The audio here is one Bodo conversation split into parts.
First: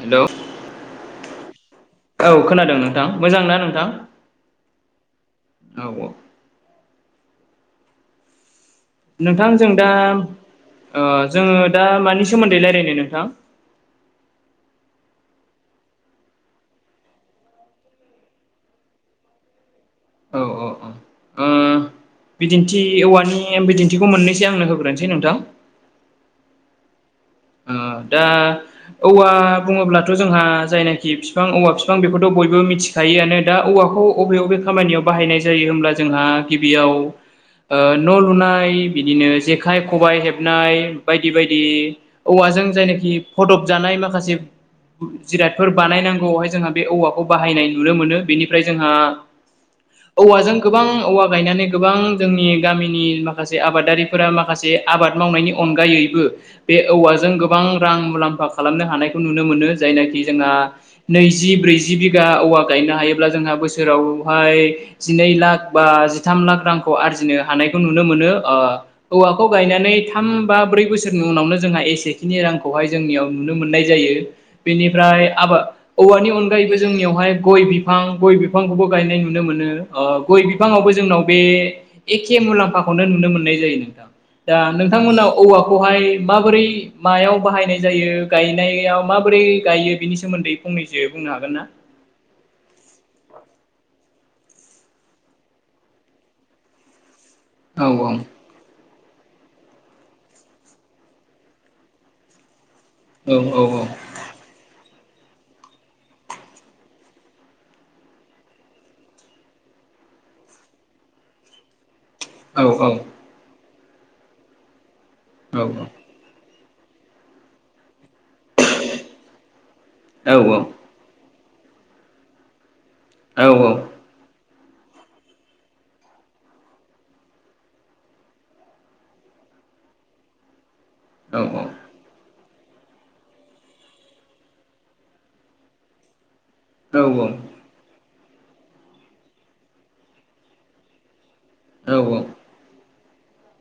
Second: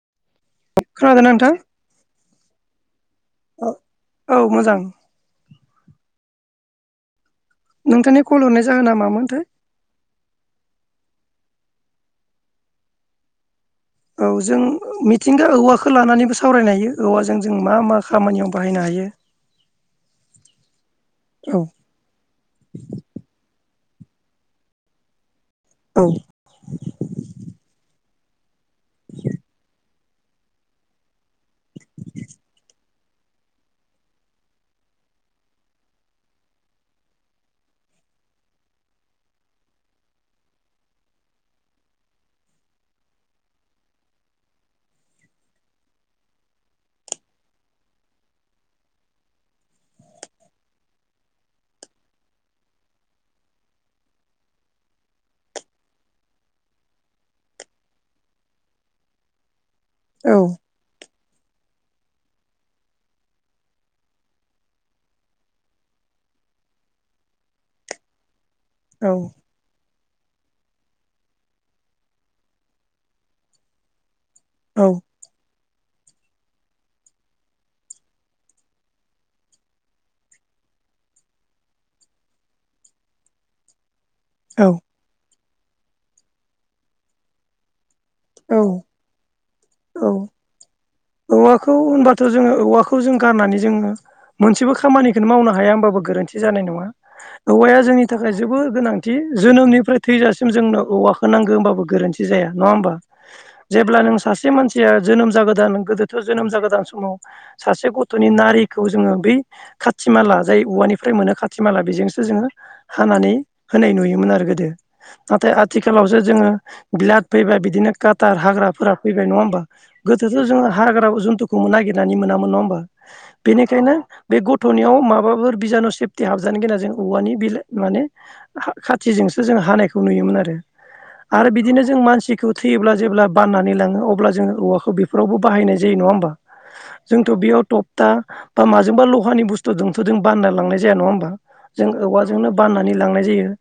हेलौ खोनादोंना नोंथां? औ खोनादों नोंथां मोजां ना नोंथां? औ मोजां औ औ नोंथांनि कल हरनाय जाहोना मामोनथाय नोंथां जों दा ओ जोङो दा मानि सोमोन्दै रायलायनो नोंथां? औ जों मिथिंगा औवाखौ लानानैबो सावरायनो हायो औवाजों जों मा मा खामानियाव बाहायनो हायो। औ औ औ ओ औ बिदिन्थि औवानि बिदि न्थिखौ मोननैसो आंनो होग्रोनोसै नोंथां औ ओ दा औवा बुङोब्ला थ' जोंहा जायनाखि फिफां औवा फिफां बेखौथ' बयबो मिथिखायोआनो दा औवाखौ अबे अबे खामानियाव बाहायनाय जायो होमब्ला जोंहा गिबियाव ओ न' लुनाय, बिदिनो जेखाइ-खबाइ हेबनाय बायदि बायदि। औवाजों जायनाखि फदब जानाय माखासे जिरादफोर बानायनांगौआवहाय जोंहा बे औवाखौ बाहायनाय नुनो मोनो बेनिफ्राय जोंहा औवाजों गोबां औवा गायनानै गोबां जोंनि गामिनि माखासे आबादारिफोरा माखासे आबाद मावनायनि अनगायैबो बे औवाजों गोबां रां मुलाम्फा खालामनो हानायखौ नुनो मोनो जायनाखि औ जोंहा नैजि ब्रैजि बिधा औवा गायनो हायोब्ला जोंहा बोसोरावहाय जिनै लाख बा जिथाम लाख रांखौ आर्जिनो हानायखौ नुनो मोनो। ओ औ औवाखौ गायनानै थाम बा ब्रै बोसोरनि उनावनो जोंहा एसेखिनि रांखौहाय जोंनियाव नुनो मोननाय जायो। औ बेनिफ्राय आबाद औवानि अनगायैबो जोंनियावहाय गय बिफां गय बिफांखौबो गायनाय नुनो मोनो ओ गय बिफाङावबो जोंनाव बे एखे मुलाम्फाखौनो नुनो मोननाय जायो नोंथां। दा औ नोंथांमोना औवाखौहाय माबोरै मायाव बाहायनाय जायो औ गायनायाव माबोरै गायो औ बिनि सोमोन्दै फंनैसो बुंनो हागोन ना? औवाखौ होनबाथ' जोङो औवा खौ जों गारनानै जों मोनसेबो खामानिखौनो मावनो हाया होनबाबो गोरोन्थि जानाय नङा औवाया औ जोंनि थाखाय जोबोद गोनां दि जोनोमनिफ्राय थैजासिम जोंनो औवाखौ नांगो होनबाबो गोरोन्थि जाया। नङा होमबा औ जेब्ला नों सासे जोनोम जागोदान गोदोथ' जोनोम जागोदान समाव सासे गथ'नि नारिखौ जोङो बै खाथि माला जाय औवानिफ्राय मोनो खाथि माला बेजोंसो जोङो औ हानानै होनाय नुयोमोन आरो गोदो, नाथाय औ आथिखालावसो जोङो बेल्द फैबाय बिदिनो काटार हाग्राफोरा फैबाय नङा होमबा गोदोथ' औ जोङो हाग्रा जुनतु खौ नागिरनानै मोनामोन नङा होमबा औ औ बेनिखायनो बे गथ'नियाव माबाफोर बिजानु सेफटिक हाबजानो गिना जों औवानि बिला माने खाथिजोंसो जोंङो हानायखौ नुयोमोनआरो आरो औ बिदिनो जों मानसिखौ थैयोब्ला जेब्ला बाननानै लांङो अब्ला जोङो औवाखौ बेफोरावबो बाहायनाय जायो नङा होमबा जोंथ' बेयाव तपता बा माजोंबा लहानि बुस्थुजोंथ' बानना लांनाय जाया नङा होमबा जों औवाजोंनो बाननानै लांनाय जायो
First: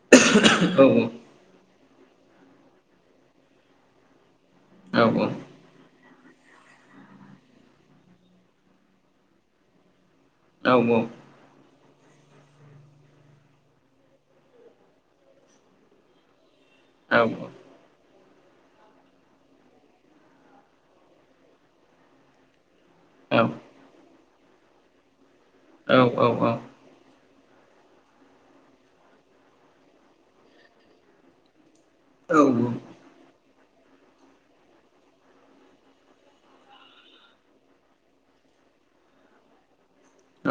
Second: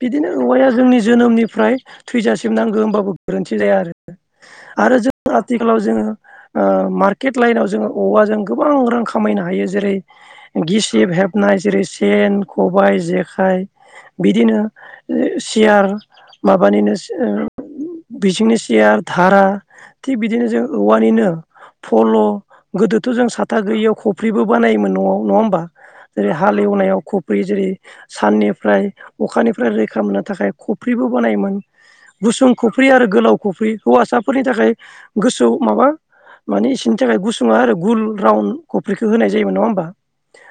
बिदिनो औवाया जोंनि जोनोमनिफ्राय थैजासिम नांगौ होनबाबो गोरोन्थि जाया आरो आरो जों आथिखालाव जोङो ओ मारकेत लाइनाव जोङो औवाजों गोबां रां खामायनो हायो जेरै गिसिब हेबनाय जेरै सेन खबाय जेखाइ बिदिनो सियार माबानिनो ओ बिजोंनो सियार धारा थिग बिदिनो जों औवानिनो फल' गोदोथ' जों साथा गैयियाव खफ्रिबो बानायोमोन न'आव नङा होमबा औ औ जेरै औ हालेवनायाव ख' बै जेरै साननिफ्राय अखानिफ्राय रैखा मोननो थाखाय खफ्रिबो बानायोमोन औ गुसुं औ खफ्रि आरो गोलाव खफ्रि हौवासाफोरनि थाखाय गुसु माबा माने इसोरनि थाखाय गुसुङआ आरो गुल राउन्ड कफ्रिखौ होनाय जायोमोन नङा होमबा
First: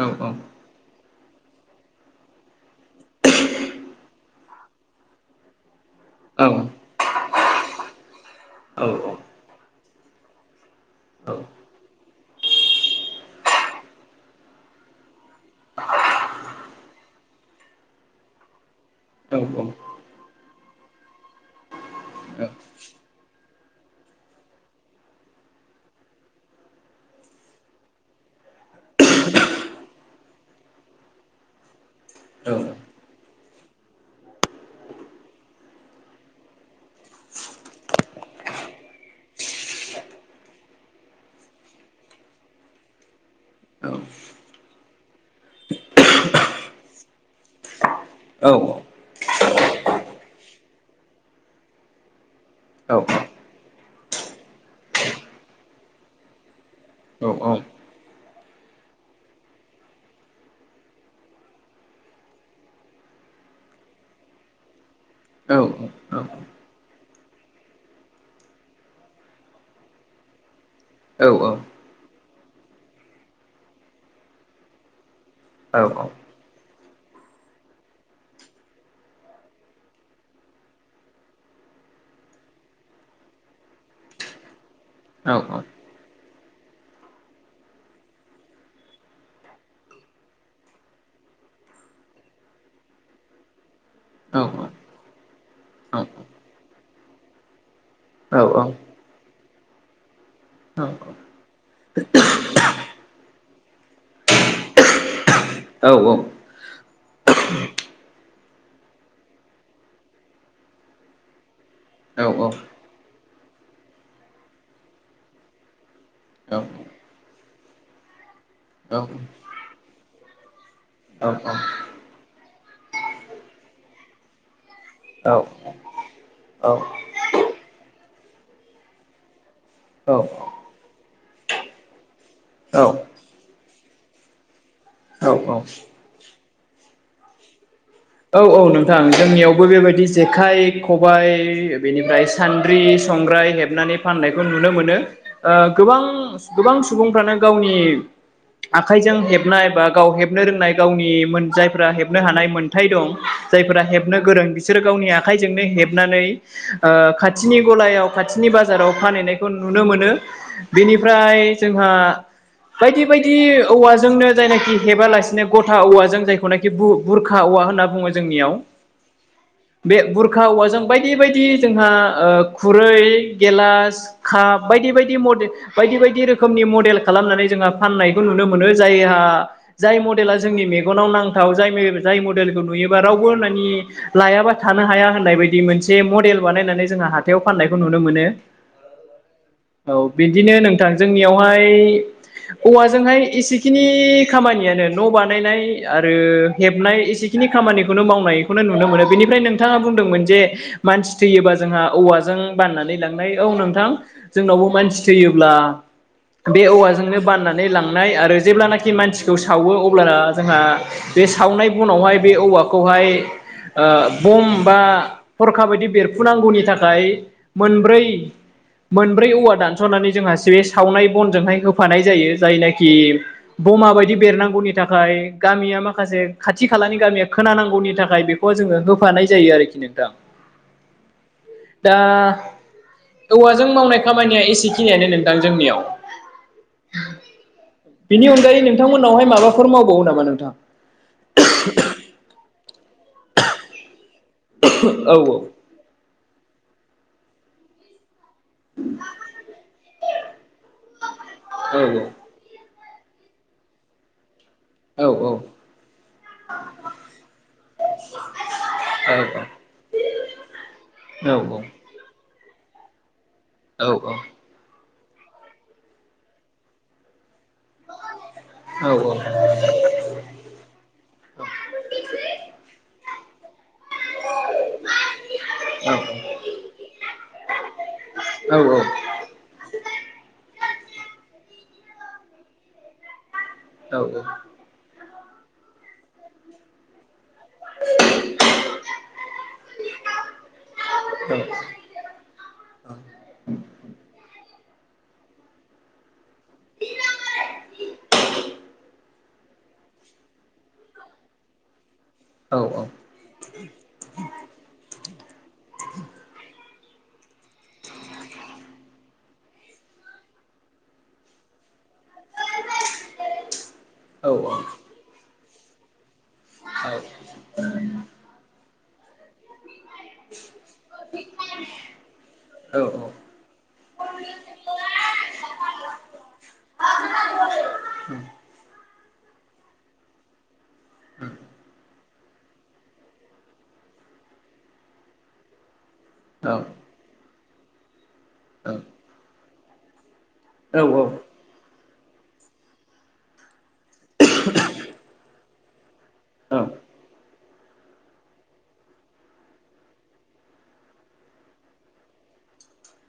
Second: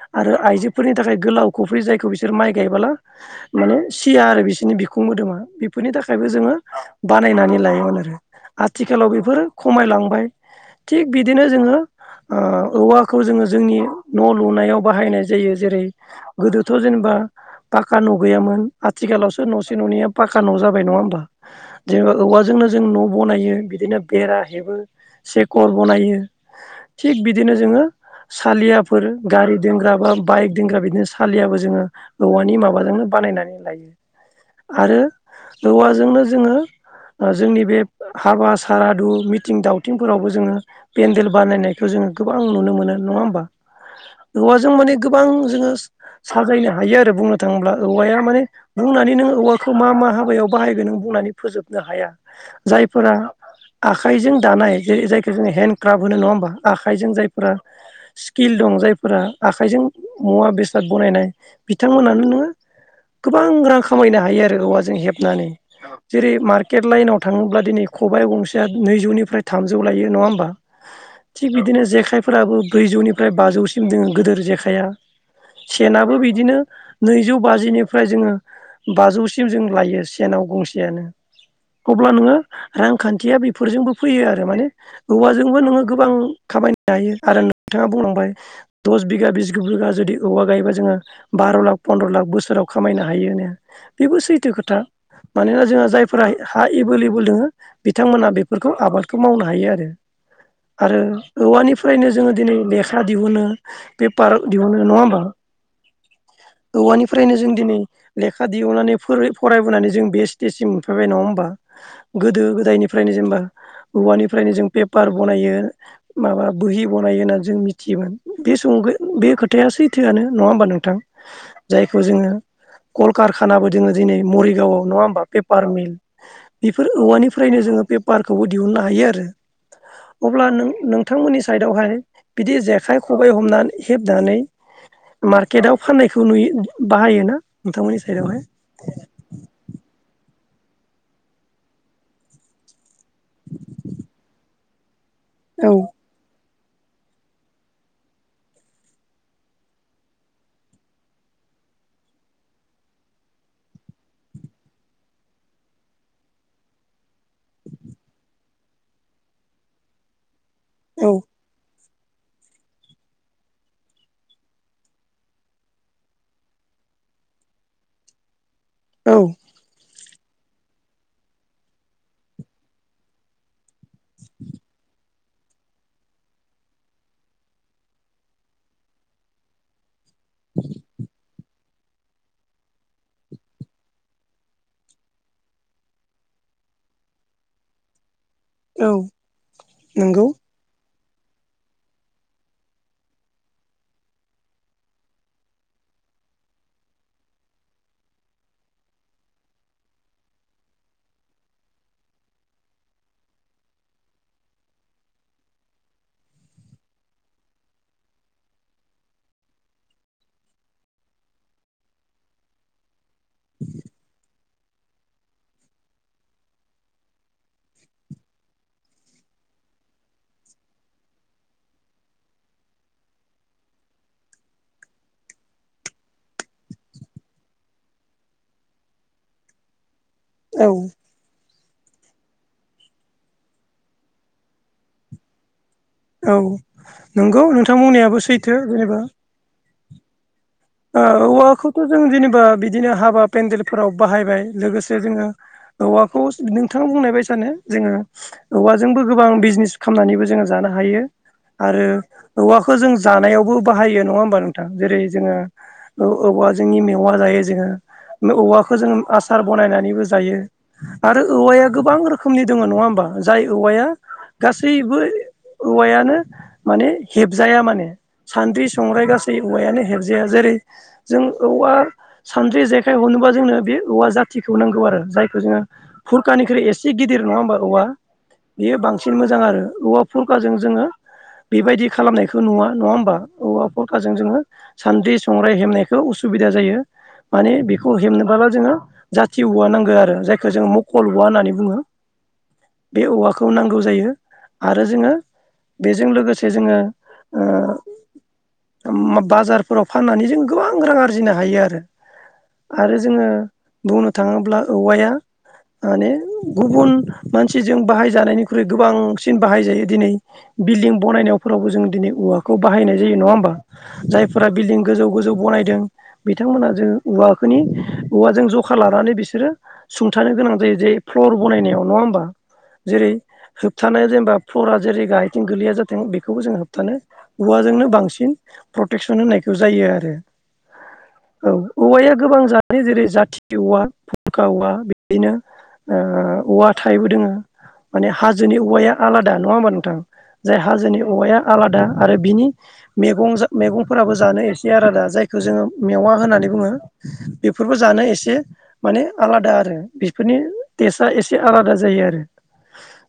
औ औ औ आरो आइजोफोरनि थाखाय गोलाव खफ्रि जायखौ बिसोर माइ गायबाला माने सिया आरो बिस सिनि बिखुं मोदोमा बेफोरनि औ थाखायबो औ जोङो बानायनानै लायो माने औ आथिखालाव बेफोरो खमायलांबाय थिग बिदिनो जोङो ओ औवाखौ जोङो जोंनि न' लुनायाव बाहायनाय जायो जेरै गोदो थ जेनेबा पाका न' गैयामोन औ आथिखालावसो न'से न' नैया पाका न' जाब बाय नङाहोमबा जेनबा औवा जोंनो जों न' बानायो बिदिनो बेरा हेबो, सेकर बनायो थिग बिदिनो जोङो। सालियाफोर गारि दोनग्रा बा बाइक दोनग्रा बिदिनो सालियाबो जोङो औवानि माबाजों। बानायनानै लायो आरो औवाजोंनो जोङो जोंनि बे। हाबा सारादु मिथिं दावथिंफोरावबो जोङो पेन्देल बानायनायखौ जोङो गोबां नुनो मोनो। नङा होमबा औवाजों माने गोबां जोङो साजायनो हायो आरो बुंनो थाङोब्ला। औवाया माने बुंनानै नों औवाखौ मा मा हाबायाव बाहायगोन नों बुंनानै फोजोबनो हाया। जायफोरा। आखाइजों दानाय जेरै जायखौ जों हेन्दडक्राफ्ट होनो नङा होमबा आखाइजों जायफोरा स्किल। दं जायफोरा आखाइजों मुवा बेसाद बनायनाय बिथांमोनानो नोङो। गोबां रां खामायनो हायो आरो औवाजों हेब औ जेरै मार्केट लाइनाव थाङोब्ला दिनै खबाइ गंसेया नैजौनिफ्राय थामजौ लायो नङा होमबा। थिग बिदिनो जेखायफोराबो ब्रैजौनिफ्राय बाजौसिम दोङो गोदोर जेखाइआ। सेनाबो बिदिनो। नैजौ बाजिनिफ्राय जोङो बाजौसिम जों लायो सेनाव गंसेयानो। अब्ला नोङो रांखान्थिया बेफोरजोंबो फैयो आरो माने औवाजोंबो नोङो गोबां। खामायनो हायो आरो नोंथाङा बुंलांबाय दस बिगा बिस बिघा जुदि औवा गायोबा जोङो बा बार' लाख फन्द्र' लाख बोसोराव खामायनो हायो होना बेबो सैथो खोथा मानोना जोंहा जायफोरा। हा एभेलेबोल दङो बिथांमोनहा बेफोरखौ आबादखौ मावनो हायो आरो। आरो औवानिफ्रायनो जोङो दिनै लेखा दिहुनो पेपार दिहुनो नङा होमबा। औ औ। औवानिफ्रायनो जों दिनै लेखा दिहनानै फरायबोनानै जों बे स्टेजसिम मोनफैबाय नङा होम बा औ गोदो गोदायनिफ्रायनो जेनेबा। औवानिफ्रायनो जों पेपार बनायो माबा बोहि बनायो होननानै जों मिथियोमोन बे समाव। बे खोथाया सैथोआनो नङा होमबा नोंथां जायखौ जोङो। कलकारखानाबो जोङो दिनै मरिगावआव नङा हबा पेपार मिल। बेफोर औवानिफ्रायनो जोङो पेपारखौबो दिहुननो हायो आरो। अब्ला नों-नोंथांमोननि साइदआवहाय। बिदि जेखाइ खबाइ हमनानै हेबनानै। औ औ मार्केटाव फाननायखौ नुयो बाहायोना नोंथांमोननि सायाव। औ औ नोंथां जोंनियावबो बेबायदि जेखाइ खबाइ बेनिफ्राय सान्द्रि संग्राय हेबनानै फाननायखौ नुनो मोनो ओ औ गोबां गोबां सुबुंफ्रानो गावनि आखाइजों हेबनाय बा गाव हेबनो रोंनाय गावनि मोन जायफ्रा हेबनो हानाय मोन थाय दं जायफोरा हेबनो गोरों बिसोर गावनि आखाइजोंनो हेबनानै ओ खाथिनि गलायाव खाथिनि बाजाराव फानहैनायखौ नुनो मोनो औ बेनिफ्राय जोंहा बायदि बायदि औवाजोंनो जायनाखि हेबालासिनो गथा औवाजों जायखौनाखि बु-बुर खा औवा होनना बुंङो जोंनियाव। औ। बे बुरखा औवाजों बायदि बायदि जोंहा ओ खुरै गेलास काप बायदि बायदि मडे बायदि बायदि रोखोमनि मडेल खालामनानै जोंहा फाननायखौ नुनो मोनो जायहा जाय म डेला जोंनि मेगनाव नांथाव जाय जाय मडेलखौ नुयोबा रावबो मानि लायाबा थानो हाया होननाय बायदि मोनसे मडेल बानायनानै जोंहा हाथायाव फाननायखौ नुनो मोनो औ औ नंगौ बिदिनो नोंथां। जोंनियावहाय औवाजोंहाय एसेखिनि खामानियानो न' बानायनाय आरो। हेबनाय एसेखिनि खामानिखौनो मावनायखौनो नुनो मोनो बेनिफ्राय नोंथाङा बुंदोंमोन जे मानसि थैयोबा जोंहा औवाजों बाननानै लांनाय औ नोंथां जोंनावबो मानसि थैयोब्ला बे औवाजोंनो बाननानै लांनाय आरो जेब्लानाखि मानसिखौ सावो अब्लाना जोंहा बे सावनाय बनावहाय बे औवाखौहाय ओ बम बा हरखा ऐदि बेरफुनांगौनि थाखाय मोनब्रै मोनब्रै औवा दानस'नानै जोंहा से सावनाय बनजोंहाय होफानाय जायो जायनाखि बमा बायदि बेरनांगौनि थाखाय गामिया मा खासे खाथि खालानि गामिया खोनानांगौनि थाखाय बेखौ जोङो होफानाय जायो आरोखि नोंथां। औ। दा औवाजों मावनाय खामानिया एसेखिनियानो नोंथां जोंनियाव। औ नंगौ नों बिनि अनगायै नोंथांमोनावहाय माबाफोर मावबावो नामा नोंथां? ओ औवाखौथ' जों जेनेबा बिदिनो हाबा पेन्देलफोराव बाहायबाय लोगोसे औ जोङो औवाखौ नोंथाङा बुंनाय बायसानो जोङो औवाजोंबो गोबां बिजनेस खालामनानैबो जोङो जानो हायो औ आरो औवाखौ जों जानायावबो बाहायो नंङा होमबा नोंथां जेरै औ जोङो औ-औवाजोंनि मेवा जायो जोङो। औवाखौ जोङो औ औ आसार बनायनानैबो जायो आरो औवाया गोबां रोखोम नि दंङ नंङा होनबा? जाय औ औवाया गासैबो औवायानो माने हेब जाया माने सान्द्रि संग्राय गासै औवायानो हेबजाया जेरै जों औवा सान्द्रि जेखाइ हेबनोबा जोंनो बे औवा जाथिखौ नांगौ आरो जायखौ जोङो गुरखानिख्रुइ एसे गिदिर नंङा होमबा औवा बेयो बांसिन मोजां आरो औवा फुरखाजों जोङो बेबायदि खालामनायखौ नुवा नंङा होमबा? औवा फुरखाजों जोङो सानद्रि संग्राय हेमनायखौ उसुबिदा जायो। माने बेखौ हेबनोब्ला जोंङो जाथि औवा नांगौ आरो जायखो जोङो मकल औवा होननानै बुङो। बे औवाखौ नांगौ जायो आरो जोङो बेजों लोगोसे जोंङो ओ बाजारफोराव फाननानै जों गोबां रां आरजिनो हायो आरो। आरो जोंङो बुंनो थांङोब्ला औवाया माने गुबुन मानसिजों बाहाय जानायनिख्रुइ गोबांसिन बाहाय जायो दिनै बिल्डिं बनायनायावफोराव जों दिनै औवाखौ बाहायनाय जायो नंङा होमबा औ जायफोरा बिल्डिं गोजौ गोजौ बनायदों। बिथांमोना जों औवाखोनि औवाजों जखा लानानै बिसोरो सुंथानो गोनां जायो जे फ्लर बनायनायाव नंङा होमबा? औ औ होबथानाया जेनेबा फरा जेरै गाहायथिं गोलैया जाथों बेखौबो जों होबथानो औवाजोंनो बांसिन प्रटेकसन होनायखौ जायो आरो औ औवाया गोबां जादनि जेरै जाथि औवा फुरखा औवा बिदिनो ओ औवा थायबो दोङो माने हाजोनि औवाया आलादा नङा होमबा नोंथां? जाय हाजोनि औवाया आलादा आरो बिनि मेगं मैगंफोराबो जानो एसे आलादा जायखौ जोङो मेवा होननानै बुङो बेफोरबो जानो एसे माने आलादा आरो बेफोरनि टेस्टआ एसे आलादा जायो आरो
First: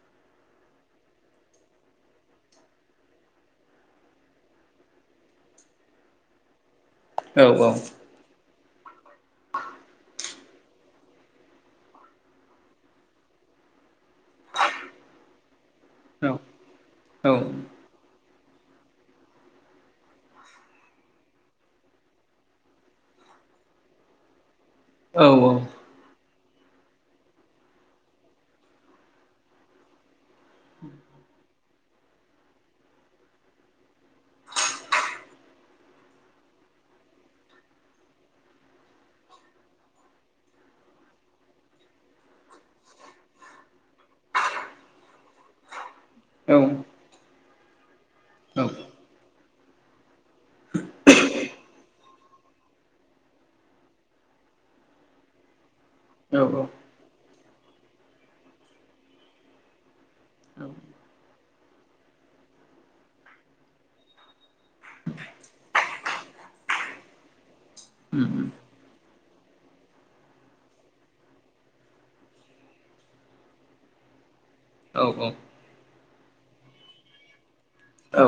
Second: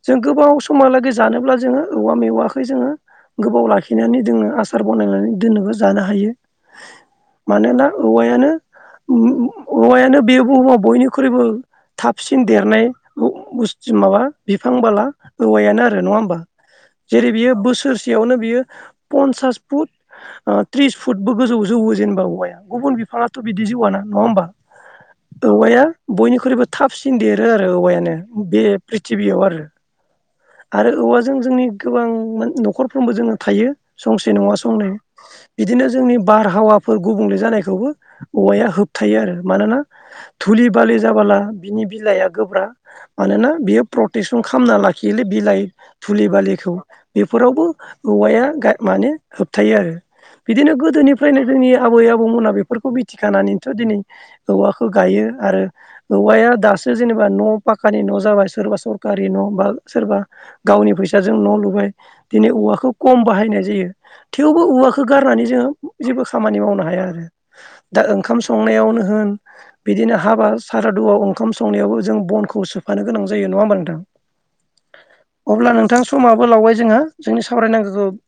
जों गोबाव समहालागै जानोब्ला जोङो औवा मेवाखै जोङो गोबाव लाखिनानै जोङो आसार बानायनानै दोननोबो जानो हायो मानोना औवायानो औवायानो बे बुहुमाव बयनिख्रुइबो थाबसिन देरनाय माबा बिफां बाला औवायानो आरो नङा होमबा? जेरै बियो बोसोरसेयावनो बियो पन्सास फुट ओ त्रिस फुटबो गोजौ जौवो जेनेबा औवाया गुबुन बिफाङाथ बिदि जौवानख नङा होनबा? औ औ बयनिख्रुइबो थाबसिन देरो आरो औवायानो बे प्रिथबियाव आरो आरो औवाजों जोंनि गोबां नखरफ्रोमबो जोङो थायो संसे नङा संनै बिदिनो जोंनि बारहावाफोर गुबुंले जानायखौबो औवाया होबथायो आरो मानोना धुलि बालि जाबोला बिनि बिलाइआ गोब्रा मानोना बियो प्रटेकसन खालामना लाखियो। बेनि बिलाइ धुलि बालिखौ। बेफोरावबो औवाया माने होबथायो आरो। बिदिनो गोदोनिफ्रायनो जोंनि आबै आबौमोनहा बेफोरखौ मिथिखानानैथ दिनै औवाखौ गायो । आरो औवाया दासो जेनेबा न पाखानि न जाबाय सोरबा सरकारि न बा सोरबा गावनि फैसाजों न लुबाय दिनै औवाखौ खम बाहायनाय जायो थेवबो औवाखौ गारनानै जोङो जेबो खामानि मावनो हाया आरो दा ओंखाम संनायावनो होन बिदिनो हाबा सारादुवआव ओंखाम संनायावबो जों बनखौ सोफानो गोनां जायो नङा होमबा नोंथां? [inaudible] अब्ला नोंथां समाबो लावबाय जोंहा जोंनि सावरायनांगौखौ औ औ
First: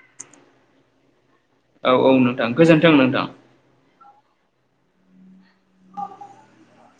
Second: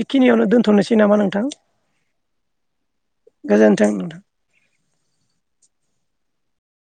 बेखिनियावनो दोनथनोसै नामा नोंथां? औ औ नोंथां गोजोनथों नोंथां। गोजोन्थों नोंथां।